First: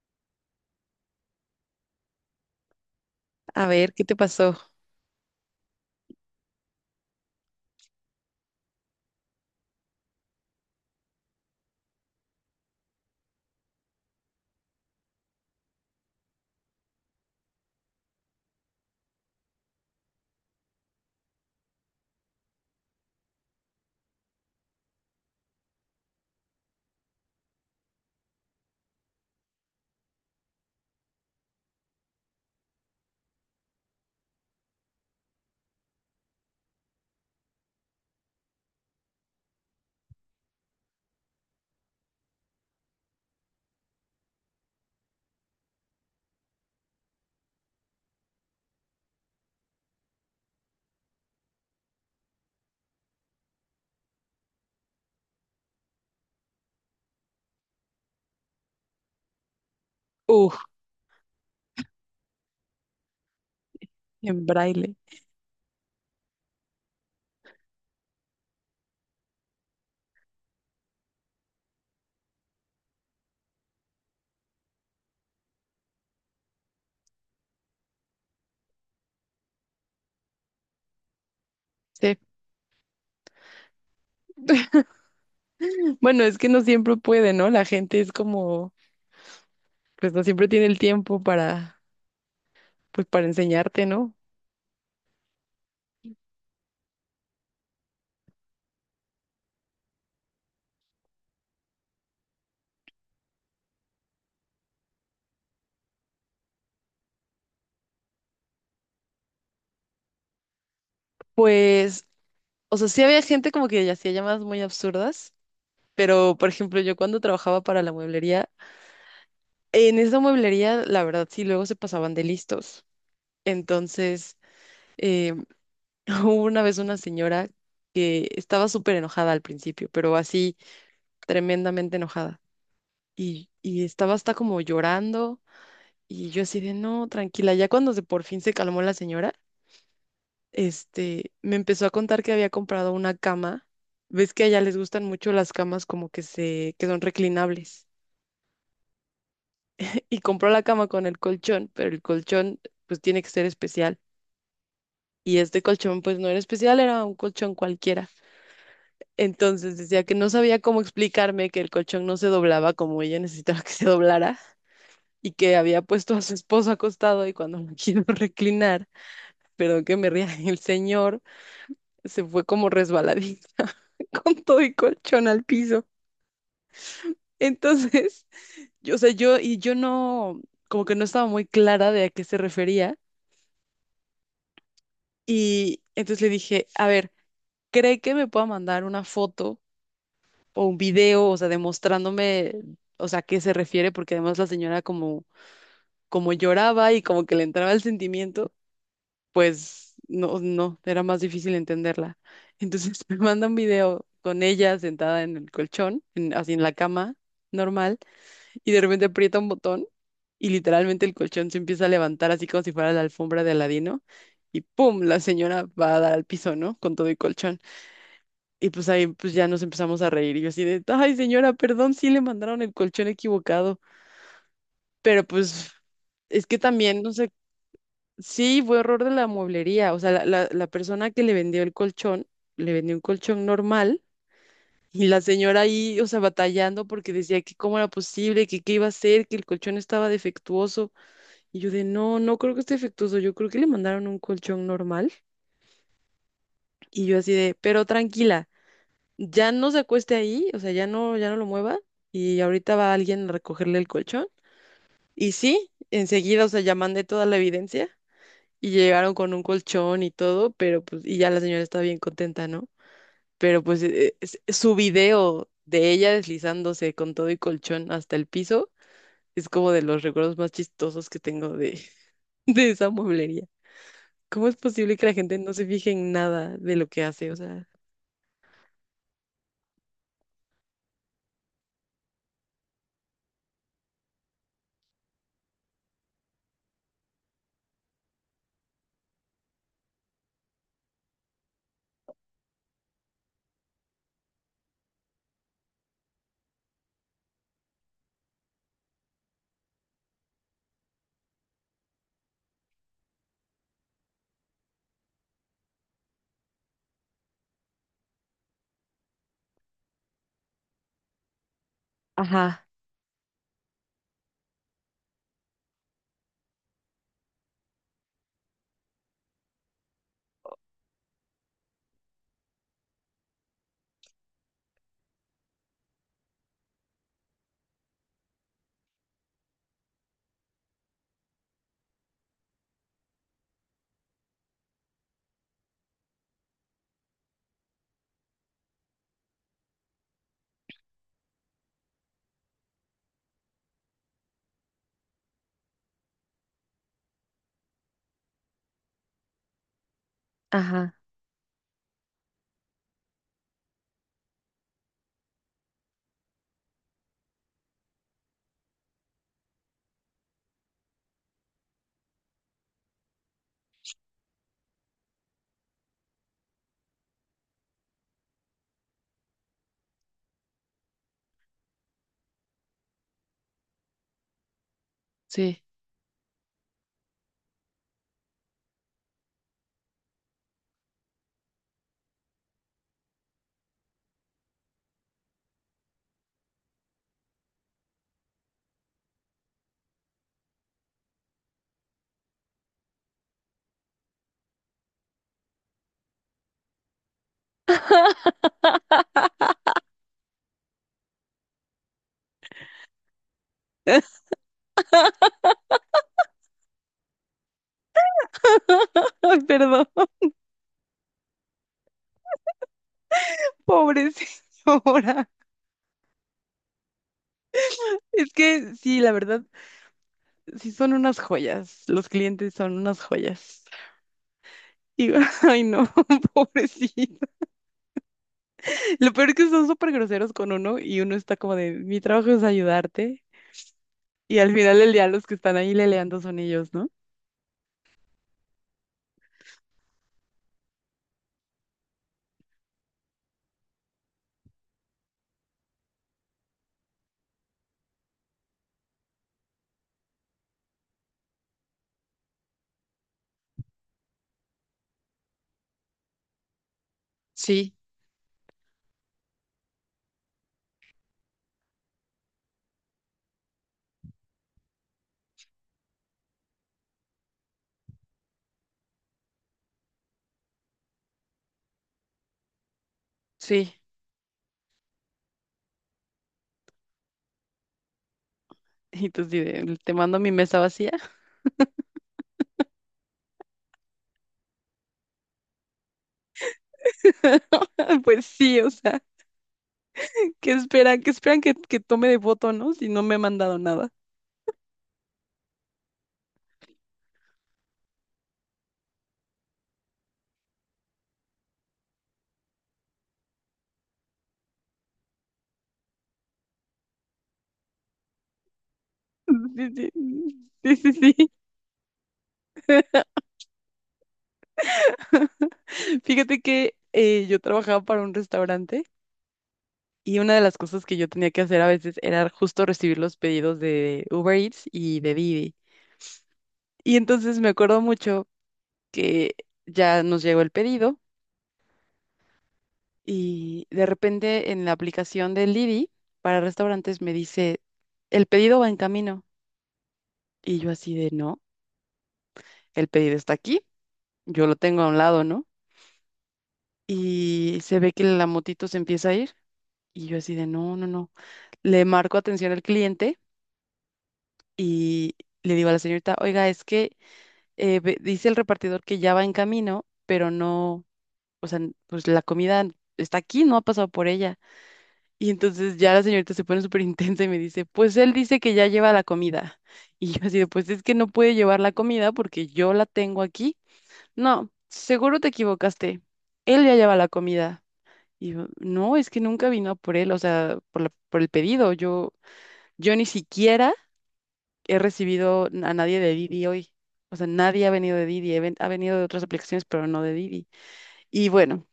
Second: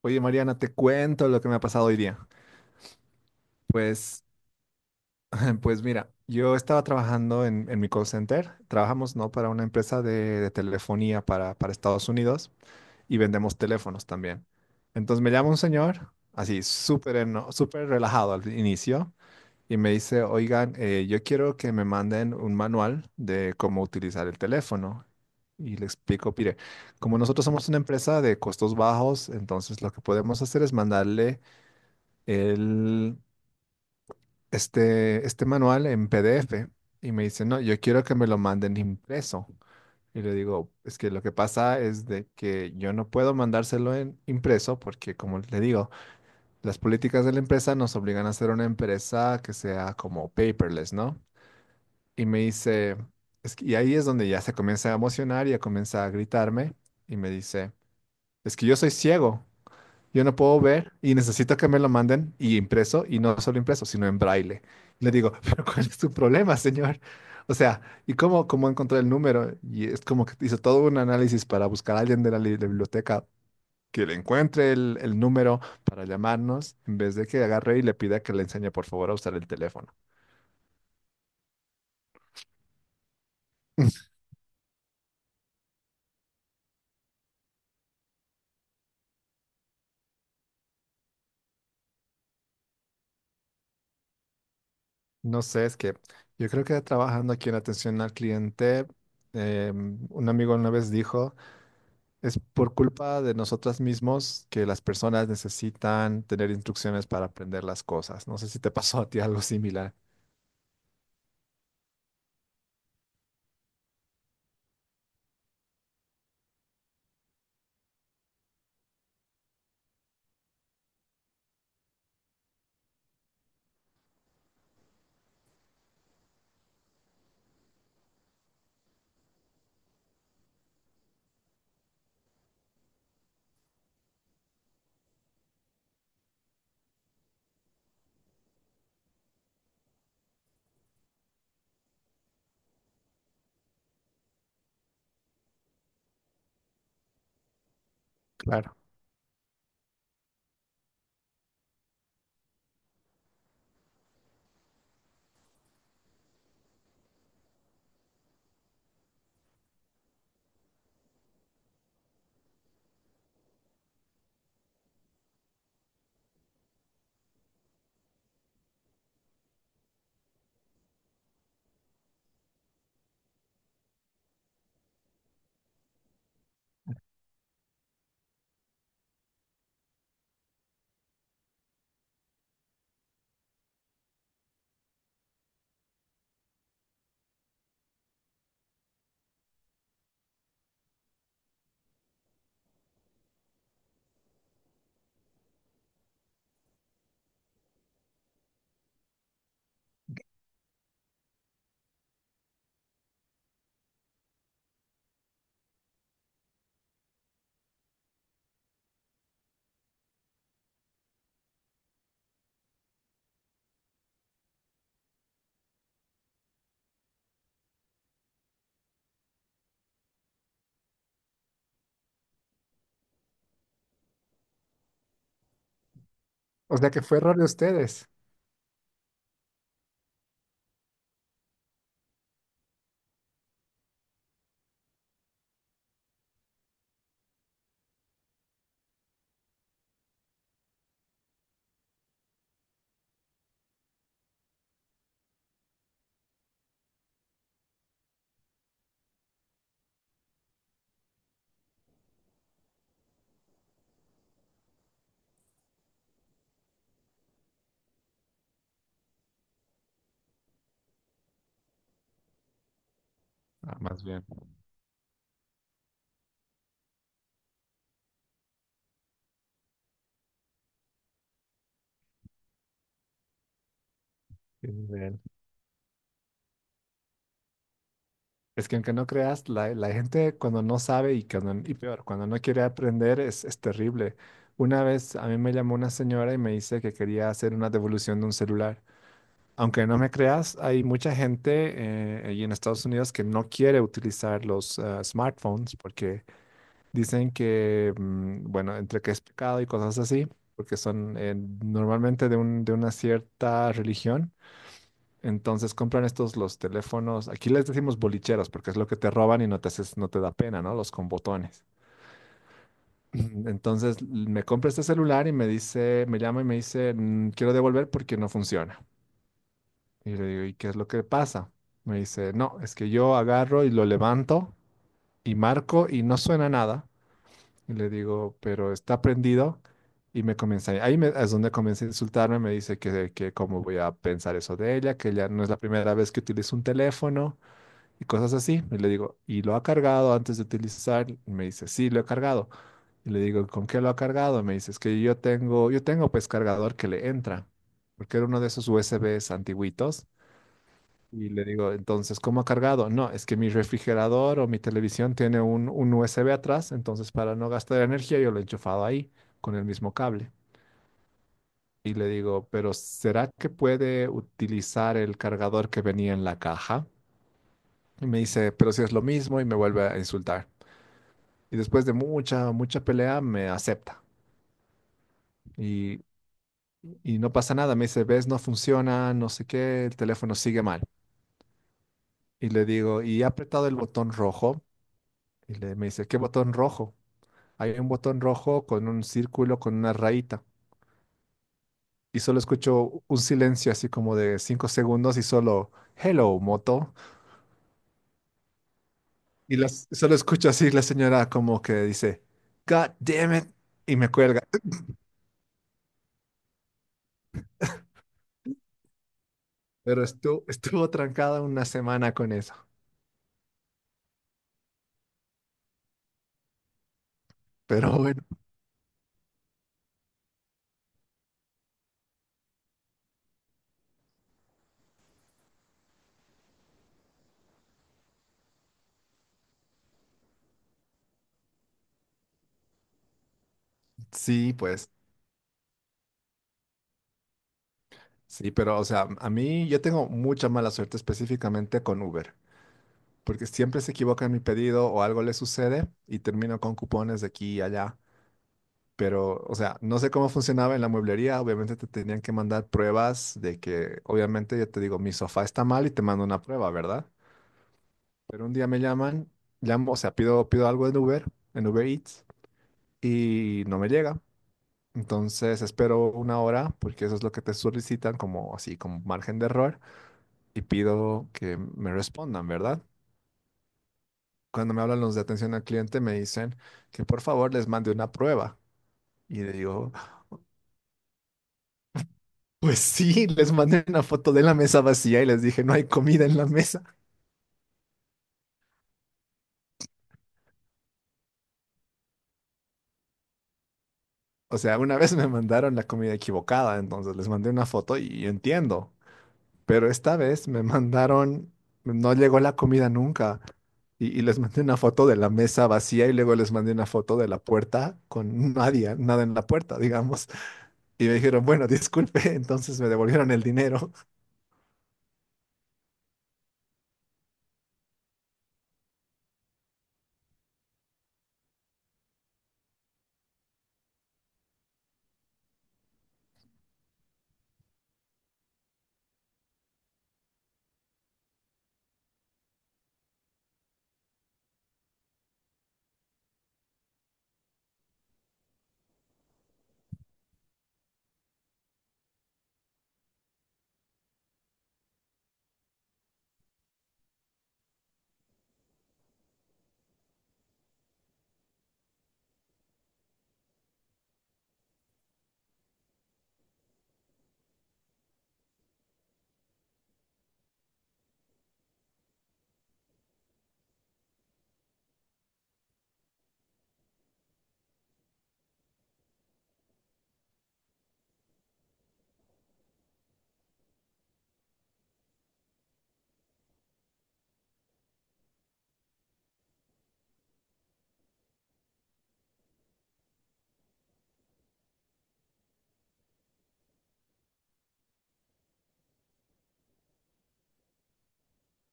Oye, Mariana, te cuento lo que me ha pasado hoy día. A ver, ¿qué te Pues, pasó? pues mira, yo estaba trabajando en, mi call center. Trabajamos, ¿no? Para una empresa de, telefonía para Estados Unidos y vendemos teléfonos también. Entonces me llama un señor, así súper relajado al inicio, y me dice, oigan, yo quiero que me manden un manual de cómo utilizar el teléfono. Y le explico, mire, como nosotros somos una empresa de costos bajos, entonces lo que podemos hacer es mandarle el, este manual en PDF, y me dice, no, yo quiero que me lo manden impreso. Y le digo, es que lo que pasa es de que yo no puedo mandárselo en impreso porque, como le digo, las políticas de la empresa nos obligan a ser una empresa que sea como paperless, ¿no? Y me dice, es que, y ahí es donde ya se comienza a emocionar y ya comienza a gritarme y me dice, es que yo soy ciego. Yo no Uf, puedo ver y necesito que me lo manden y impreso, y no solo impreso, sino en en braille. braille. Y le digo, pero ¿cuál es tu problema, señor? O sea, ¿y cómo encontré el número? Y es como que hizo todo un análisis para buscar a alguien de biblioteca que le encuentre el número para llamarnos, en vez de que agarre y le pida que le enseñe, por favor, a usar el teléfono. Sí. Bueno, es que no siempre puede, ¿no? La gente es como, pues no siempre tiene el tiempo para, pues para enseñarte, ¿no? No sé, es que yo creo que trabajando aquí en atención al cliente, un amigo una vez dijo, es por culpa de nosotras mismos que las personas necesitan tener instrucciones para aprender las cosas. No sé si te pasó a ti algo similar. Pues, o sea, sí había gente como que hacía llamadas muy absurdas, pero por ejemplo, yo cuando trabajaba para la mueblería, en esa mueblería, la verdad, sí, luego se pasaban de listos. Entonces, eh, hubo una vez una señora que estaba súper enojada al principio, pero así tremendamente enojada. Y estaba hasta como llorando y yo así de, no, tranquila. Ya cuando por fin se calmó la señora, me empezó a contar que había comprado una cama. Ves que allá les gustan mucho las camas como que que son reclinables. Claro. Y compró la cama con el colchón, pero el colchón pues tiene que ser especial. Y este colchón pues no era especial, era un colchón cualquiera. Entonces decía que no sabía cómo explicarme que el colchón no se doblaba como ella necesitaba que se doblara y que había puesto a su esposo acostado y cuando me quiero reclinar, perdón que me ría, el señor se fue como resbaladita con todo el colchón al piso. Entonces, yo, o sea, yo y yo no, como que no estaba muy clara de a qué se refería y entonces le dije, a ver, ¿cree que me pueda mandar una foto o un video? O sea, demostrándome, o sea, a qué se refiere, porque además la señora como lloraba y como que le entraba el sentimiento, pues no era más difícil entenderla. Entonces me manda un video con ella sentada en el colchón, así en la cama normal, y de repente aprieta un botón y literalmente el colchón se empieza a levantar así como si fuera la alfombra de Aladino. Y pum, la señora va a dar al piso, ¿no? Con todo el colchón. Y pues ahí pues ya nos empezamos a reír. Y yo así de, ay señora, perdón, sí le mandaron el colchón equivocado. Pero pues es que O sea también, que no fue sé, error de ustedes. sí fue error de la mueblería. O sea, la persona que le vendió el colchón, le vendió un colchón normal. Y la señora ahí, o sea, batallando porque decía que cómo era posible, que qué iba a hacer, que el colchón estaba defectuoso. Y yo de, no, no creo que esté defectuoso, yo creo que le mandaron un colchón normal. Y yo así de, pero tranquila. Ya no se acueste ahí, o sea, ya no lo mueva y ahorita va alguien a recogerle el colchón. Y sí, enseguida, o sea, ya mandé toda la evidencia y llegaron con un colchón y todo, pero pues, y ya la señora está bien contenta, ¿no? Pero Ah, pues más bien. Su video de ella deslizándose con todo y colchón hasta el piso es como de los recuerdos más chistosos que tengo de, de esa mueblería. ¿Cómo es Qué posible que la nivel. gente no se fije en nada de lo que hace? O sea, Es que aunque no creas, la gente cuando no sabe y, cuando, y peor, cuando no quiere aprender es, terrible. Una vez a mí me llamó una señora y me dice que quería hacer una devolución de un celular. Aunque no me creas, hay mucha gente ahí en Estados Unidos que no quiere utilizar los smartphones porque dicen que, bueno, entre que es pecado y cosas así, porque son normalmente de una cierta religión. Entonces compran estos los teléfonos, aquí les decimos bolicheros, porque es lo que te roban y no te haces, no te da pena, ¿no? Los con botones. ajá, Entonces me compra este celular y me dice, me llama y me dice, quiero devolver porque no funciona". Y le digo, ¿y qué es lo que pasa? Me dice, no, es que yo agarro y lo levanto y marco y no suena nada. Y le digo, pero está prendido. Y me comienza, ahí es donde comienza a insultarme, me dice que, cómo voy a pensar eso de ella, que ella no es la primera vez que utiliza un teléfono y cosas así. Y le digo, ¿y lo ha cargado antes de utilizar? Y me dice, sí, lo he cargado. Y le digo, ¿con qué lo ha cargado? Me dice, es que yo tengo pues cargador que le entra, porque era uno de esos USBs antiguitos. ajá, Y le digo, entonces, ¿cómo ha cargado? No, es que mi refrigerador o mi televisión tiene un, USB atrás, entonces para no gastar energía yo lo he enchufado ahí con el mismo cable. Y le digo, pero ¿será que puede utilizar el cargador que venía en la caja? Y me dice, pero si es lo mismo, y me vuelve a insultar. Y después de mucha, mucha pelea me acepta. sí. Y, y no pasa nada, me dice, ves, no funciona, no sé qué, el teléfono sigue mal. Y le digo, ¿y he apretado el botón rojo? Y le, me dice, ¿qué botón rojo? Hay un botón rojo con un círculo con una rayita. Y solo escucho un silencio así como de 5 segundos y solo, hello, moto. Solo escucho así la señora como que dice, God damn it. Y me cuelga. Ay, perdón. Pero estuvo trancada una semana con eso. Pobre señora. Pero bueno, Es que sí, la verdad, sí son unas joyas. Los clientes son unas joyas. Y, ay, no, pobrecito. Lo peor es que son súper groseros con uno y uno está como de, mi trabajo es ayudarte. Y sí, al final pues, del día los que están ahí leleando son ellos, ¿no? sí, pero o sea, a mí yo tengo mucha mala suerte específicamente con Uber. Porque siempre se equivoca en mi pedido o algo le sucede y termino con cupones de aquí y allá. Pero, o sea, no sé cómo funcionaba en la mueblería. Obviamente te tenían que mandar pruebas de que, obviamente, yo te digo, mi sofá está mal y te mando una prueba, ¿verdad? Sí, Pero un día llamo, o sea, pido algo en Uber Eats, y no me llega. Entonces espero una hora, porque eso es lo que te solicitan como así, como margen de error, y pido que me respondan, ¿verdad? sí. Cuando me hablan los de atención al cliente, me dicen que por favor les mande una prueba. Y tú sí Y le de, digo, te mando mi mesa vacía. pues sí, les mandé una foto de la mesa vacía y les dije, no hay comida en la mesa. Pues sí, o sea, ¿qué esperan? ¿Qué esperan que tome de voto, no? Si no me ha mandado nada. O sea, una vez me mandaron la comida equivocada, entonces les mandé una foto y yo entiendo. Pero esta vez me mandaron, no llegó la comida nunca. y les mandé una foto de la mesa vacía y luego les mandé una foto de la puerta con nadie, nada en la puerta, Sí, digamos. sí, sí, Y sí, me sí. dijeron, bueno, disculpe, entonces me devolvieron el dinero. Fíjate que yo trabajaba para un restaurante y una de las cosas que yo tenía que hacer a veces era justo recibir los pedidos de Uber Eats y de Didi. Y entonces me acuerdo mucho que ya nos llegó el pedido y de repente en la aplicación de Didi para restaurantes me dice, el pedido va en camino. Y yo así de, no, el pedido está aquí. Yo lo tengo a un lado, ¿no? Y se ve que la motito se empieza a ir y yo así de, no. Le marco atención al cliente y le digo a la señorita, oiga, es que dice el repartidor que ya va en camino, pero no, o sea, pues la comida está aquí, no ha pasado por ella. Y entonces ya la señorita se pone súper intensa y me dice, pues él dice que ya lleva la comida. Y yo así de, pues es que no puede llevar la comida porque yo la tengo aquí. No, seguro te equivocaste. Él ya lleva la comida. Y yo, no, es que nunca vino a por él, o sea, por el pedido. Yo ni siquiera he recibido a nadie de Didi hoy. O sea, nadie ha venido de Didi, ha venido de otras aplicaciones, pero no de Didi. Y bueno,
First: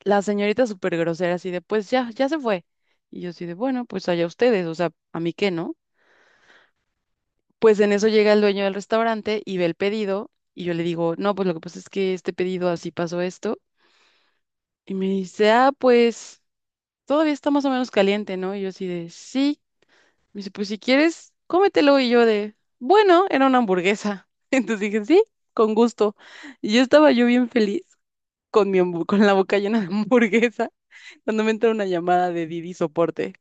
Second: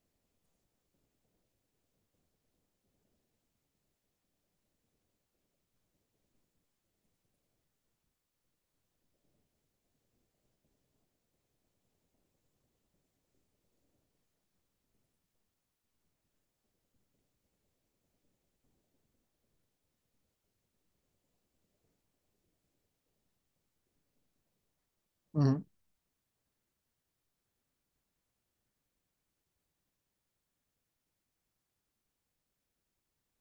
la señorita súper grosera, así de, pues ya se fue. Y yo así de, bueno, pues allá ustedes, o sea, a mí qué, ¿no? Pues en eso llega el dueño del restaurante y ve el pedido y yo le digo, no, pues lo que pasa es que este pedido así pasó esto. Y me dice, ah, pues todavía está más o menos caliente, ¿no? Y yo así de, sí. Me dice, pues si quieres, cómetelo. Y yo de, bueno, era una hamburguesa. Entonces dije, sí, Ujú. con gusto. Y yo estaba yo bien feliz con con la boca llena de hamburguesa cuando me entra una llamada de Didi Soporte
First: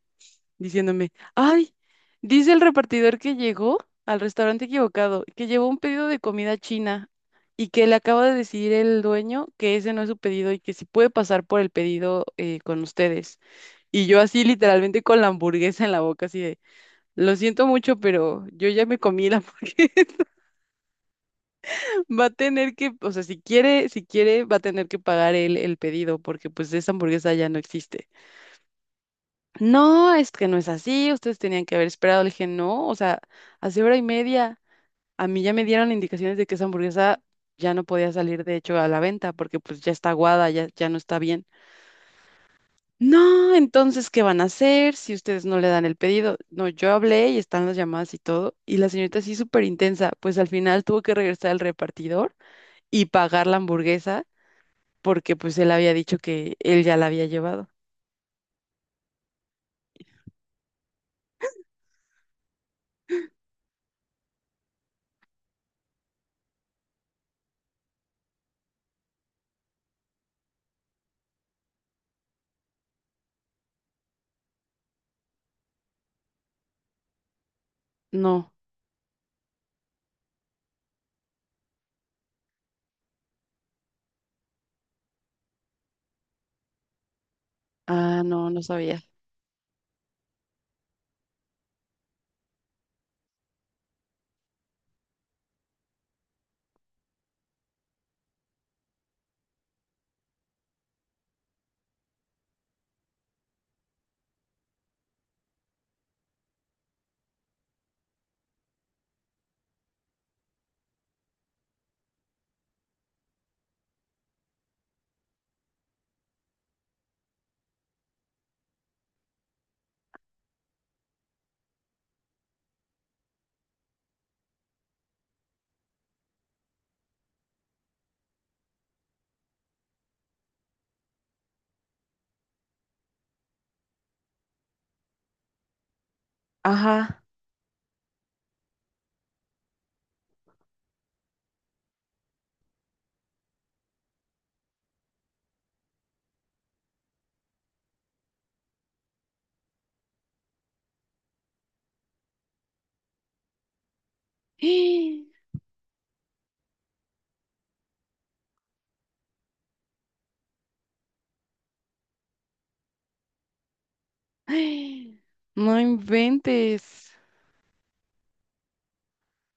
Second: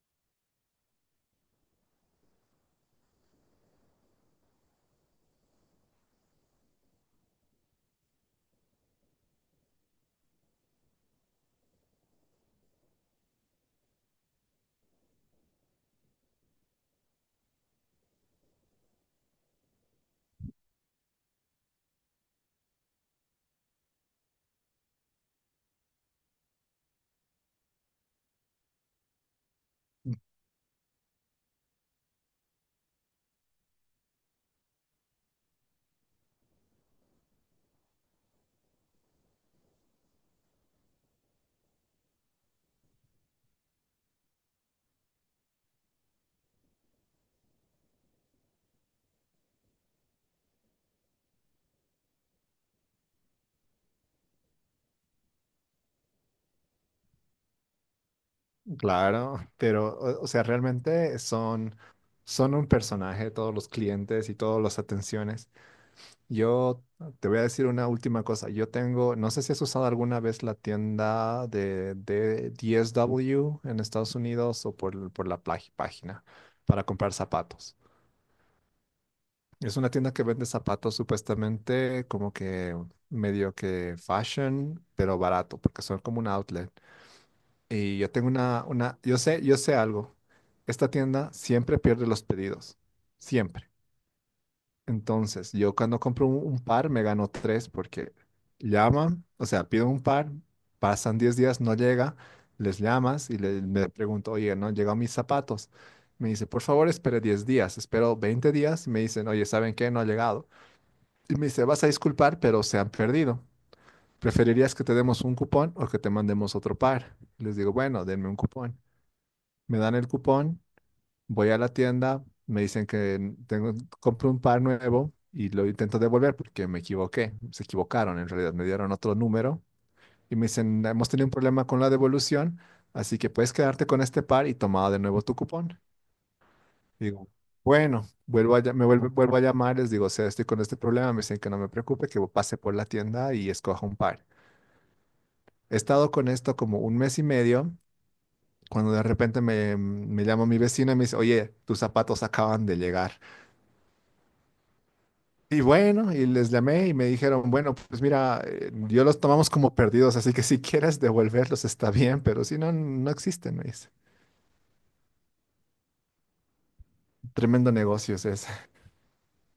diciéndome, ay, dice el repartidor que llegó al restaurante equivocado, que llevó un pedido de comida china y que le acaba de decir el dueño que ese no es su pedido y que si puede pasar por el pedido con ustedes. Y yo así literalmente con la hamburguesa en la boca, así de... Lo siento mucho, pero yo ya me comí la hamburguesa. Va a tener que, o sea, si quiere, va a tener que pagar él el pedido, porque pues esa hamburguesa ya no existe. No, es que no es así, ustedes tenían que haber esperado. Le dije, no, o sea, hace hora y media a mí ya me dieron indicaciones de que esa hamburguesa ya no podía salir, de hecho, a la venta, porque pues ya está aguada, ya no está bien. No, entonces, ¿qué van a hacer si ustedes no le dan el pedido? No, yo hablé y están las llamadas y todo, y la señorita sí súper intensa, pues al final tuvo que regresar al repartidor y pagar la hamburguesa porque pues él había dicho que él ya la había llevado. Claro, pero o sea, realmente son un personaje todos los clientes y todas las atenciones. Yo te voy a decir una última cosa. Yo tengo, no sé si has usado alguna vez la tienda de DSW en Estados Unidos o por la página para comprar zapatos. No, Es una tienda que vende zapatos supuestamente como que medio que fashion, pero barato, porque son como un outlet. Y yo ah, tengo no, no una, sabía. yo sé algo. Esta tienda siempre pierde los pedidos. Siempre. Entonces, yo cuando compro un par, me gano tres porque llaman, o sea, pido un par, pasan 10 días, no llega, les llamas y me pregunto, oye, ¿no han llegado mis zapatos? Me dice, por favor, espere 10 días. Espero 20 días y me dicen, oye, ¿saben qué? No ha llegado. Y me dice, vas a disculpar, pero se han perdido. ¿Preferirías que te demos un cupón o que te mandemos otro par? Les digo, bueno, denme un cupón. Me dan el cupón, voy a la tienda, me dicen que tengo, compro un par nuevo y lo intento devolver porque me equivoqué, se equivocaron en realidad, me dieron otro número y me dicen, hemos tenido un problema con la devolución, así que puedes quedarte con este par y tomar de nuevo tu cupón. Ajá. Digo, bueno, vuelvo a llamar, les digo, o sea, estoy con este problema, me dicen que no me preocupe, que pase por la tienda y escoja un par. He estado con esto como un mes y medio. Cuando de repente me llama mi vecina y me dice, oye, tus zapatos acaban de llegar. Y bueno, y les llamé y me dijeron, bueno, pues mira, yo los tomamos como perdidos, así que si quieres devolverlos está bien, pero si no, no existen, me dice. No inventes. Tremendo negocio es ese.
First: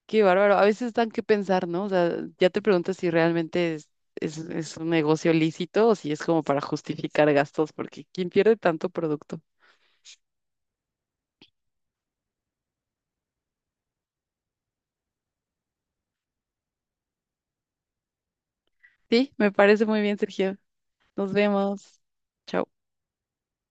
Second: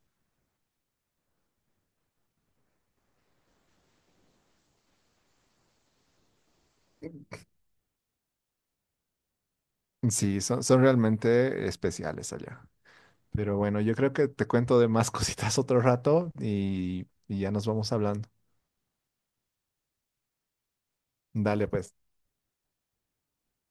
Qué bárbaro. A veces dan que pensar, ¿no? O sea, ya te preguntas si realmente es un negocio lícito o si es como para justificar gastos, porque ¿quién pierde tanto producto? Sí, son realmente especiales allá. Pero bueno, yo creo que te cuento de más cositas otro rato y, ya nos vamos hablando. Sí, me parece muy bien, Sergio. Nos Dale, pues. vemos. Chao.